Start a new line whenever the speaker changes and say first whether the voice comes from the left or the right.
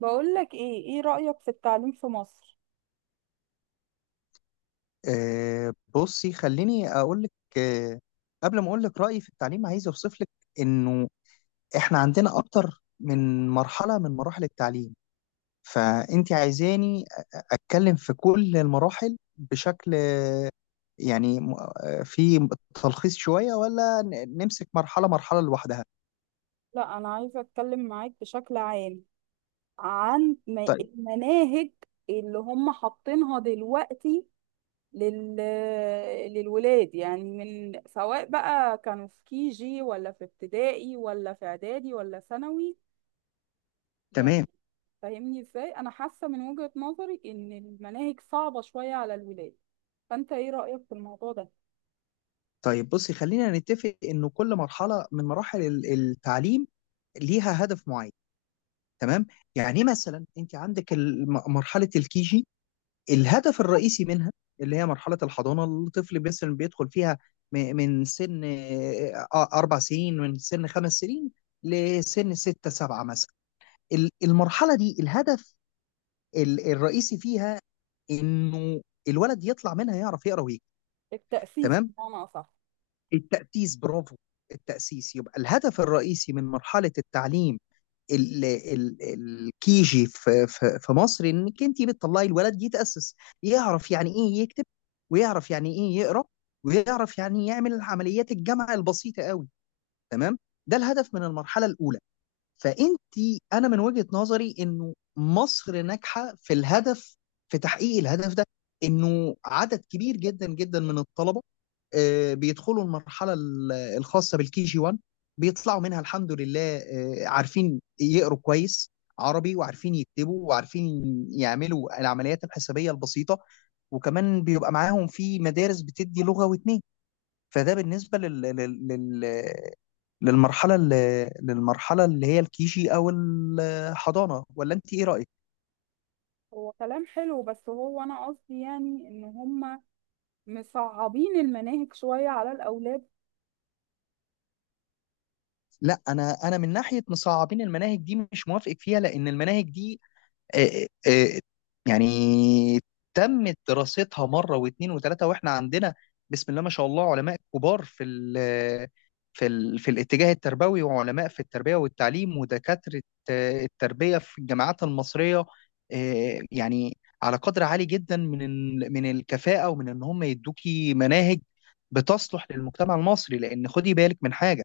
right: بقول لك ايه، ايه رأيك في التعليم في مصر؟
left: بصي، خليني اقول لك. آه، قبل ما اقول لك رايي في التعليم، عايز اوصف لك انه احنا عندنا اكتر من مرحله من مراحل التعليم. فانت عايزاني اتكلم في كل المراحل بشكل، يعني في تلخيص شويه، ولا نمسك مرحله مرحله لوحدها؟
right: لا، انا عايزة اتكلم معاك بشكل عام عن
left: طيب.
right: المناهج اللي هم حاطينها دلوقتي لل... للولاد، يعني من سواء بقى كانوا في كي جي ولا في ابتدائي ولا في اعدادي ولا ثانوي.
left: تمام.
right: يعني فاهمني ازاي، انا حاسة من وجهة نظري ان المناهج صعبة شوية على الولاد. فانت ايه رأيك في الموضوع ده؟
left: طيب، بصي، خلينا نتفق انه كل مرحله من مراحل التعليم ليها هدف معين، تمام. يعني مثلا انت عندك مرحله الكيجي، الهدف الرئيسي منها، اللي هي مرحلة الحضانة، الطفل مثلا بيدخل فيها من سن أربع سنين، من سن خمس سنين، لسن ستة سبعة مثلا. المرحلة دي الهدف الرئيسي فيها إنه الولد يطلع منها يعرف يقرأ ويكتب.
right: التأسيس
left: تمام،
right: بمعنى اصح.
left: التأسيس، برافو. التأسيس يبقى الهدف الرئيسي من مرحلة التعليم الكيجي في مصر، انك انت بتطلعي الولد يتاسس، يعرف يعني ايه يكتب، ويعرف يعني ايه يقرا، ويعرف يعني يعمل عمليات الجمع البسيطه قوي. تمام، ده الهدف من المرحله الاولى. فانت، انا من وجهة نظري انه مصر ناجحه في الهدف، في تحقيق الهدف ده، انه عدد كبير جدا جدا من الطلبه بيدخلوا المرحله الخاصه بالكي جي 1، بيطلعوا منها الحمد لله عارفين يقروا كويس عربي، وعارفين يكتبوا، وعارفين يعملوا العمليات الحسابيه البسيطه. وكمان بيبقى معاهم في مدارس بتدي لغه واتنين. فده بالنسبه للمرحلة اللي هي الكيجي أو الحضانة. ولا أنت إيه رأيك؟
right: هو كلام حلو، بس هو انا قصدي يعني ان هم مصعبين المناهج شوية على الاولاد.
left: لا، أنا من ناحية مصعبين المناهج دي مش موافق فيها، لأن المناهج دي آه، آه، يعني تمت دراستها مره واثنين وثلاثه. واحنا عندنا بسم الله ما شاء الله علماء كبار في الاتجاه التربوي، وعلماء في التربيه والتعليم، ودكاتره التربيه في الجامعات المصريه. يعني على قدر عالي جدا من من الكفاءه، ومن ان هم يدوكي مناهج بتصلح للمجتمع المصري. لان خدي بالك من حاجه،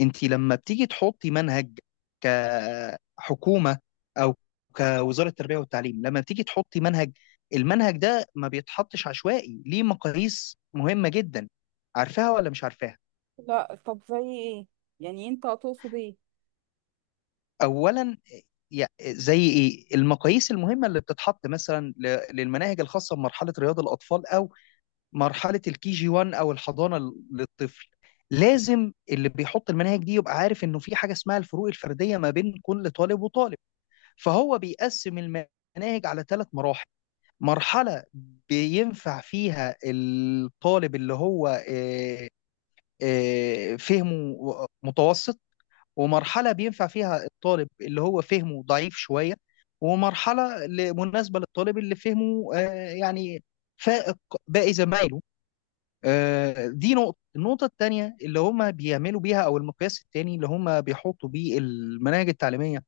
left: انت لما بتيجي تحطي منهج كحكومه او كوزاره التربيه والتعليم، لما بتيجي تحطي منهج، المنهج ده ما بيتحطش عشوائي، ليه مقاييس مهمه جدا. عارفاها ولا مش عارفاها؟
right: لا، طب زي ايه يعني، انت هتقصد ايه؟
left: اولا، زي ايه المقاييس المهمه اللي بتتحط مثلا للمناهج الخاصه بمرحله رياض الاطفال، او مرحله الكي جي 1، او الحضانه للطفل. لازم اللي بيحط المناهج دي يبقى عارف انه في حاجه اسمها الفروق الفرديه ما بين كل طالب وطالب. فهو بيقسم المناهج على ثلاث مراحل: مرحلة بينفع فيها الطالب اللي هو فهمه متوسط، ومرحلة بينفع فيها الطالب اللي هو فهمه ضعيف شوية، ومرحلة مناسبة للطالب اللي فهمه يعني فائق باقي زمايله. دي نقطة. النقطة التانية اللي هم بيعملوا بيها، أو المقياس التاني اللي هم بيحطوا بيه المناهج التعليمية،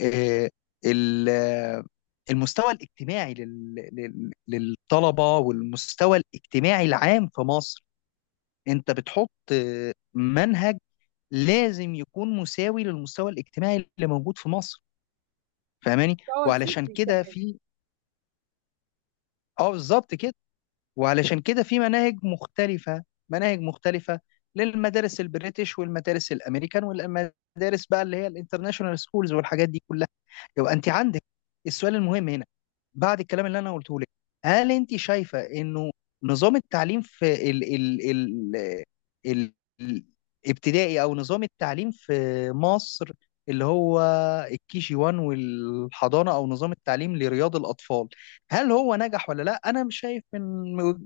left: آه، ال- آه، المستوى الاجتماعي للطلبة، والمستوى الاجتماعي العام في مصر. انت بتحط منهج، لازم يكون مساوي للمستوى الاجتماعي اللي موجود في مصر. فاهماني؟
right: هو
left: وعلشان
right: الفكري
left: كده
right: كمان.
left: في، اه بالظبط كده. وعلشان كده في مناهج مختلفة، مناهج مختلفة، للمدارس البريتش، والمدارس الامريكان، والمدارس بقى اللي هي الانترناشونال سكولز، والحاجات دي كلها. يبقى انت عندك السؤال المهم هنا بعد الكلام اللي انا قلته لك: هل انت شايفه انه نظام التعليم في ال ال ال ال الابتدائي، او نظام التعليم في مصر اللي هو الكي جي 1 والحضانه، او نظام التعليم لرياض الاطفال، هل هو نجح ولا لا؟ انا مش شايف، من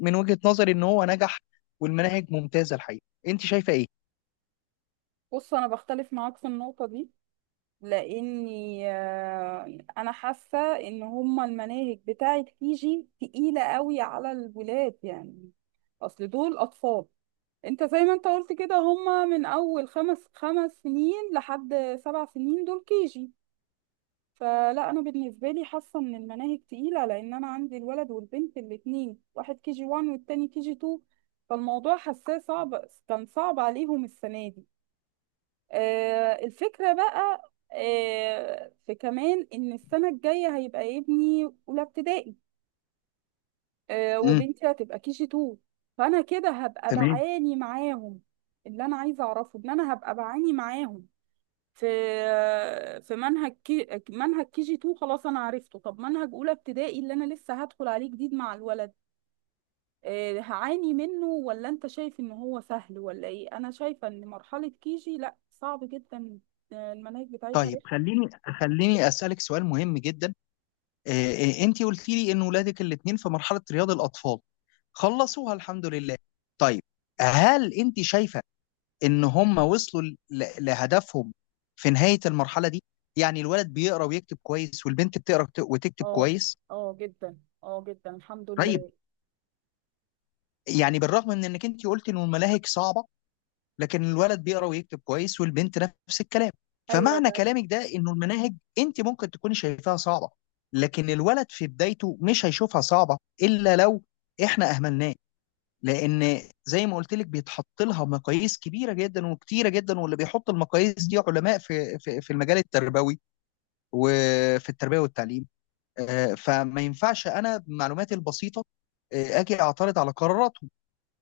left: من وجهة نظري ان هو نجح والمناهج ممتازه الحقيقه. انت شايفه ايه؟
right: بص، انا بختلف معاك في النقطة دي، لاني انا حاسة ان هم المناهج بتاعة جي تقيلة قوي على الولاد. يعني اصل دول اطفال، انت زي ما انت قلت كده، هم من اول خمس سنين لحد 7 سنين، دول كيجي. فلا، انا بالنسبه لي حاسه ان المناهج تقيله، لان انا عندي الولد والبنت الاثنين، واحد كي جي 1 والتاني كي جي 2. فالموضوع حاساه صعب، كان صعب عليهم السنه دي. آه، الفكره بقى، في كمان ان السنه الجايه هيبقى ابني اولى ابتدائي،
left: امم.
right: وبنتي هتبقى كي جي 2. فانا كده هبقى
left: تمام.
right: بعاني معاهم. اللي انا عايزه اعرفه، ان انا هبقى بعاني معاهم في في منهج كي جي 2. خلاص انا عرفته. طب منهج اولى ابتدائي اللي انا لسه هدخل عليه جديد مع الولد، هعاني منه ولا انت شايف ان هو سهل ولا ايه؟ انا شايفه ان مرحله كي جي لا، صعب جدا. المناهج بتاعتها
left: طيب،
right: رخمه.
left: خليني اسالك سؤال مهم جدا. انت قلتي لي ان ولادك الاثنين في مرحله رياض الاطفال خلصوها الحمد لله. طيب، هل انت شايفه ان هم وصلوا لهدفهم في نهايه المرحله دي؟ يعني الولد بيقرا ويكتب كويس، والبنت بتقرا وتكتب
right: اه،
left: كويس؟
right: اه جدا، اه جدا، الحمد
left: طيب،
right: لله.
left: يعني بالرغم من انك انت قلت ان الملاهج صعبه، لكن الولد بيقرا ويكتب كويس، والبنت نفس الكلام.
right: ايوه
left: فمعنى
right: بس.
left: كلامك ده انه المناهج، انت ممكن تكوني شايفاها صعبه، لكن الولد في بدايته مش هيشوفها صعبه الا لو احنا اهملناه. لان زي ما قلت لك بيتحط لها مقاييس كبيره جدا وكتيره جدا، واللي بيحط المقاييس دي علماء في المجال التربوي وفي التربيه والتعليم. فما ينفعش انا بمعلوماتي البسيطه اجي اعترض على قرارات.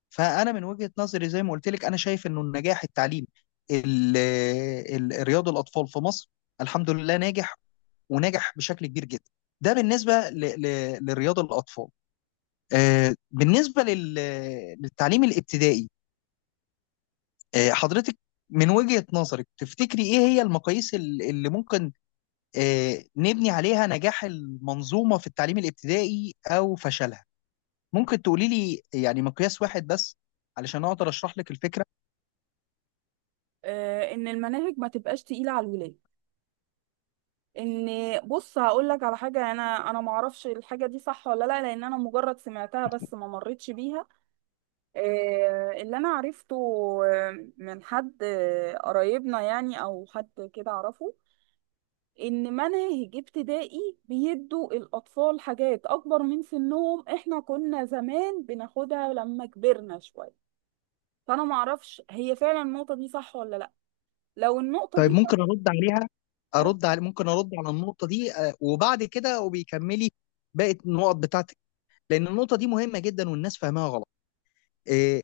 left: فانا من وجهة نظري زي ما قلت لك انا شايف انه النجاح التعليم ال- رياض الاطفال في مصر الحمد لله ناجح، وناجح بشكل كبير جدا. ده بالنسبة لرياض الاطفال. بالنسبة للتعليم الابتدائي، حضرتك من وجهة نظرك تفتكري ايه هي المقاييس اللي ممكن نبني عليها نجاح المنظومة في التعليم الابتدائي او فشلها؟ ممكن تقولي لي يعني مقياس واحد بس، علشان اقدر اشرح لك الفكرة.
right: ان المناهج ما تبقاش تقيله على الولاد، ان بص هقول لك على حاجه. انا ما اعرفش الحاجه دي صح ولا لا، لان انا مجرد سمعتها بس ما مرتش بيها. اللي انا عرفته من حد قرايبنا يعني، او حد كده اعرفه، ان مناهج ابتدائي بيدوا الاطفال حاجات اكبر من سنهم. احنا كنا زمان بناخدها لما كبرنا شويه. فانا ما اعرفش هي فعلا النقطه دي صح ولا لا. لو النقطه
left: طيب،
right: دي صح،
left: ممكن ارد عليها،
right: أه،
left: ارد على ممكن ارد على النقطه دي، وبعد كده وبيكملي باقي النقط بتاعتك؟ لان النقطه دي مهمه جدا والناس فاهمها غلط. آه،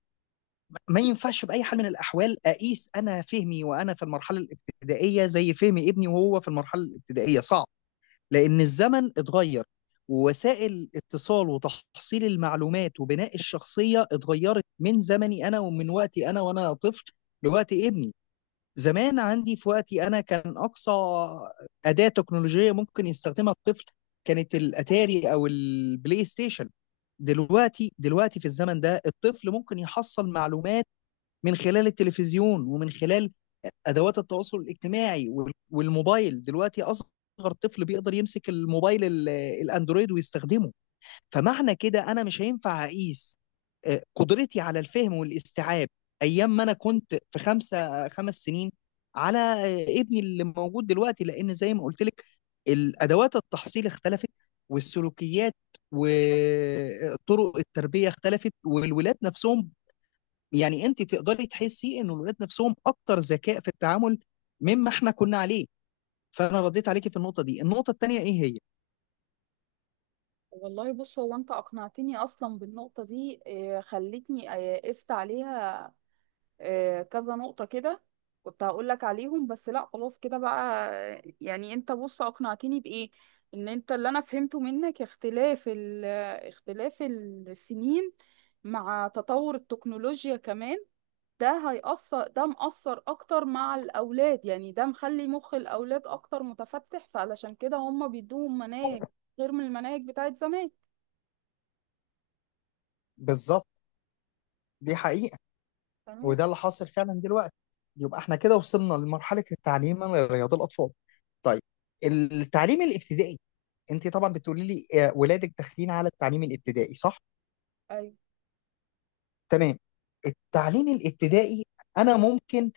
left: ما ينفعش باي حال من الاحوال اقيس انا فهمي وانا في المرحله الابتدائيه زي فهم ابني وهو في المرحله الابتدائيه، صعب. لان الزمن اتغير، ووسائل اتصال وتحصيل المعلومات وبناء الشخصيه اتغيرت من زمني انا، ومن وقتي انا وانا طفل، لوقت ابني. زمان عندي في وقتي انا كان اقصى اداه تكنولوجيه ممكن يستخدمها الطفل كانت الاتاري او البلاي ستيشن. دلوقتي في الزمن ده الطفل ممكن يحصل معلومات من خلال التلفزيون، ومن خلال ادوات التواصل الاجتماعي، والموبايل. دلوقتي اصغر طفل بيقدر يمسك الموبايل الاندرويد ويستخدمه. فمعنى كده انا مش هينفع اقيس قدرتي على الفهم والاستيعاب ايام ما انا كنت في خمس سنين على ابني اللي موجود دلوقتي. لان زي ما قلت لك الادوات التحصيل اختلفت، والسلوكيات وطرق التربيه اختلفت، والولاد نفسهم، يعني انت تقدري تحسي ان الولاد نفسهم اكتر ذكاء في التعامل مما احنا كنا عليه. فانا رديت عليكي في النقطه دي. النقطه الثانيه ايه هي؟
right: والله بص، هو انت اقنعتني اصلا بالنقطه دي، خلتني قست عليها. كذا نقطة كده كنت هقول لك عليهم، بس لا، خلاص كده بقى. يعني انت بص اقنعتني بإيه؟ ان انت، اللي انا فهمته منك، اختلاف اختلاف السنين مع تطور التكنولوجيا كمان، ده هيأثر، ده مأثر اكتر مع الاولاد. يعني ده مخلي مخ الاولاد اكتر متفتح، فعلشان كده هم بيدوهم مناهج غير من المناهج بتاعت زمان.
left: بالظبط، دي حقيقة.
right: تمام.
left: وده اللي حاصل فعلا دلوقتي. يبقى احنا كده وصلنا لمرحلة التعليم لرياض الأطفال. طيب، التعليم الابتدائي، انت طبعا بتقولي لي ولادك داخلين على التعليم الابتدائي، صح؟
right: ايوه.
left: تمام. التعليم الابتدائي، انا ممكن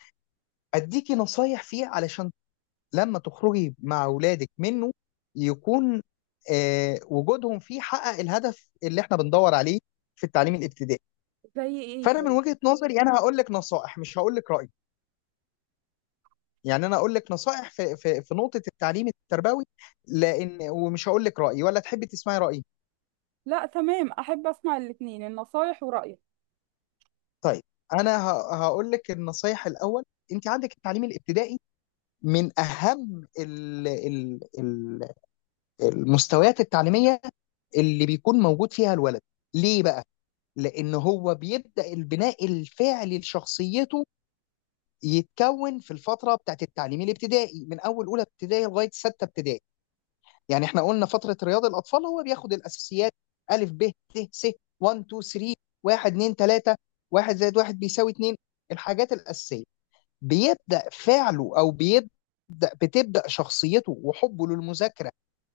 left: اديكي نصايح فيه، علشان لما تخرجي مع ولادك منه يكون وجودهم فيه حقق الهدف اللي احنا بندور عليه في التعليم الابتدائي.
right: زي ايه
left: فانا من
right: طيب؟
left: وجهة نظري انا هقول لك نصائح، مش هقول لك رأيي. يعني انا اقول لك نصائح في نقطه التعليم التربوي، لان، ومش هقول لك رايي، ولا تحبي تسمعي رايي؟
right: لا تمام، احب اسمع الاتنين، النصايح ورأيك.
left: طيب، انا هقول لك النصائح الاول. انت عندك التعليم الابتدائي من اهم ال ال ال المستويات التعليميه اللي بيكون موجود فيها الولد. ليه بقى؟ لان هو بيبدا البناء الفعلي لشخصيته، يتكون في الفتره بتاعت التعليم الابتدائي من اول اولى ابتدائي لغايه سته ابتدائي. يعني احنا قلنا فتره رياض الاطفال هو بياخد الاساسيات: الف ب ت س، 1 2 3، 1 2 3، 1 زائد 1 بيساوي 2، الحاجات الاساسيه. بيبدا فعله، او بيبدا، بتبدا شخصيته وحبه للمذاكره،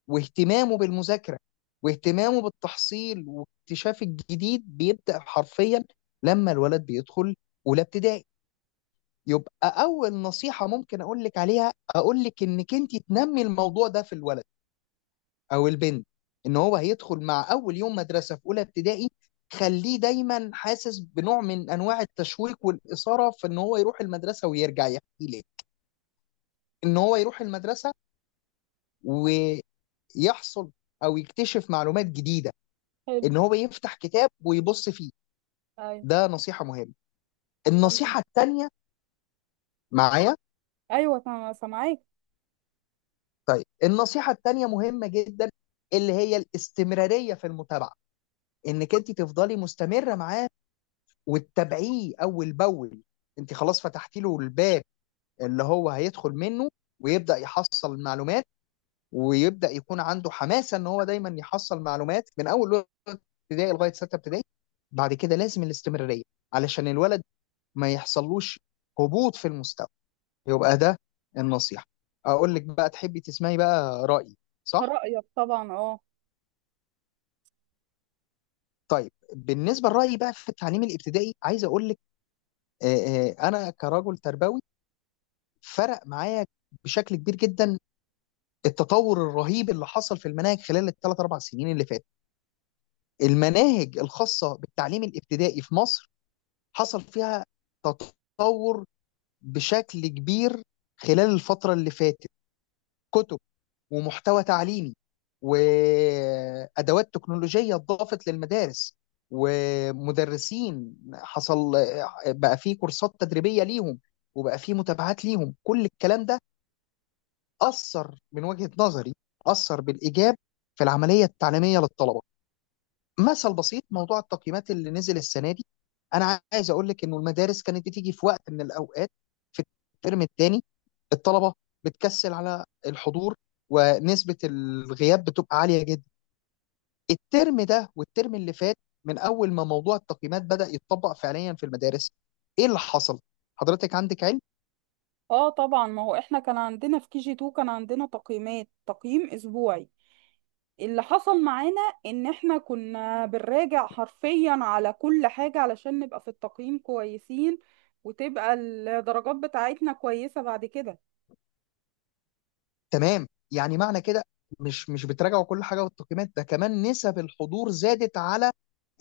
left: واهتمامه بالمذاكره، واهتمامه بالتحصيل واكتشاف الجديد. بيبدا حرفيا لما الولد بيدخل اولى ابتدائي. يبقى اول نصيحه ممكن اقول لك عليها، اقول لك انك انت تنمي الموضوع ده في الولد او البنت، ان هو هيدخل مع اول يوم مدرسه في اولى ابتدائي، خليه دايما حاسس بنوع من انواع التشويق والاثاره في ان هو يروح المدرسه ويرجع يحكي لي ان هو يروح المدرسه ويحصل او يكتشف معلومات جديده،
right: حلو.
left: ان هو يفتح كتاب ويبص فيه.
right: ايوه
left: ده نصيحه مهمه.
right: تمام.
left: النصيحه التانيه معايا؟
right: ايوه تمام، سامعاك.
left: طيب، النصيحه التانيه مهمه جدا، اللي هي الاستمراريه في المتابعه، انك انت تفضلي مستمره معاه وتتابعيه اول باول. انت خلاص فتحتي له الباب اللي هو هيدخل منه، ويبدا يحصل معلومات، ويبدا يكون عنده حماسه ان هو دايما يحصل معلومات من اول ابتدائي لغايه سته ابتدائي. بعد كده لازم الاستمراريه علشان الولد ما يحصلوش هبوط في المستوى. يبقى ده النصيحه. اقول لك بقى، تحبي تسمعي بقى رايي، صح؟
right: رايك طبعا، اه.
left: طيب، بالنسبه لرايي بقى في التعليم الابتدائي عايز اقول لك انا كرجل تربوي فرق معايا بشكل كبير جدا التطور الرهيب اللي حصل في المناهج خلال الثلاث اربع سنين اللي فاتت. المناهج الخاصه بالتعليم الابتدائي في مصر حصل فيها تطور بشكل كبير خلال الفتره اللي فاتت. كتب، ومحتوى تعليمي، وادوات تكنولوجيه اتضافت للمدارس. ومدرسين حصل، بقى فيه كورسات تدريبيه ليهم، وبقى فيه متابعات ليهم. كل الكلام ده اثر من وجهه نظري، اثر بالايجاب في العمليه التعليميه للطلبه. مثل بسيط: موضوع التقييمات اللي نزل السنه دي، انا عايز اقول لك انه المدارس كانت بتيجي في وقت من الاوقات في الترم الثاني الطلبه بتكسل على الحضور، ونسبه الغياب بتبقى عاليه جدا. الترم ده والترم اللي فات من اول ما موضوع التقييمات بدا يتطبق فعليا في المدارس، ايه اللي حصل؟ حضرتك عندك علم.
right: اه طبعا، ما هو احنا كان عندنا في كي جي 2 كان عندنا تقييمات، تقييم اسبوعي. اللي حصل معانا ان احنا كنا بنراجع حرفيا على كل حاجه علشان نبقى في التقييم كويسين، وتبقى الدرجات بتاعتنا كويسه بعد كده.
left: تمام، يعني معنى كده مش بتراجعوا كل حاجه والتقييمات ده، كمان نسب الحضور زادت على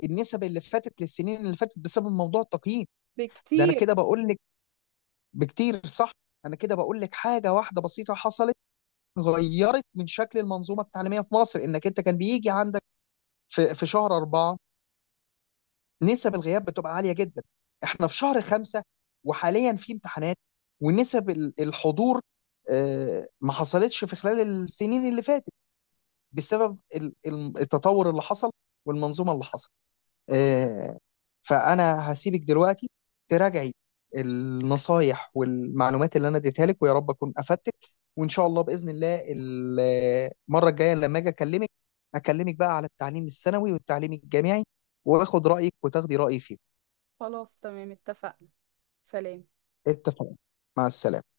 left: النسب اللي فاتت للسنين اللي فاتت بسبب موضوع التقييم. ده انا
right: بكتير.
left: كده بقول لك، بكتير، صح. انا كده بقول لك حاجه واحده بسيطه حصلت غيرت من شكل المنظومه التعليميه في مصر، انك انت كان بيجي عندك في شهر اربعه نسب الغياب بتبقى عاليه جدا. احنا في شهر خمسه وحاليا في امتحانات، ونسب الحضور ما حصلتش في خلال السنين اللي فاتت، بسبب التطور اللي حصل والمنظومه اللي حصل. آه، فانا هسيبك دلوقتي تراجعي النصايح والمعلومات اللي انا اديتها لك، ويا رب اكون افدتك. وان شاء الله باذن الله المره الجايه لما اجي اكلمك بقى على التعليم الثانوي والتعليم الجامعي، واخد رايك وتاخدي رايي فيه.
right: خلاص تمام، اتفقنا. سلام.
left: اتفقنا. مع السلامه.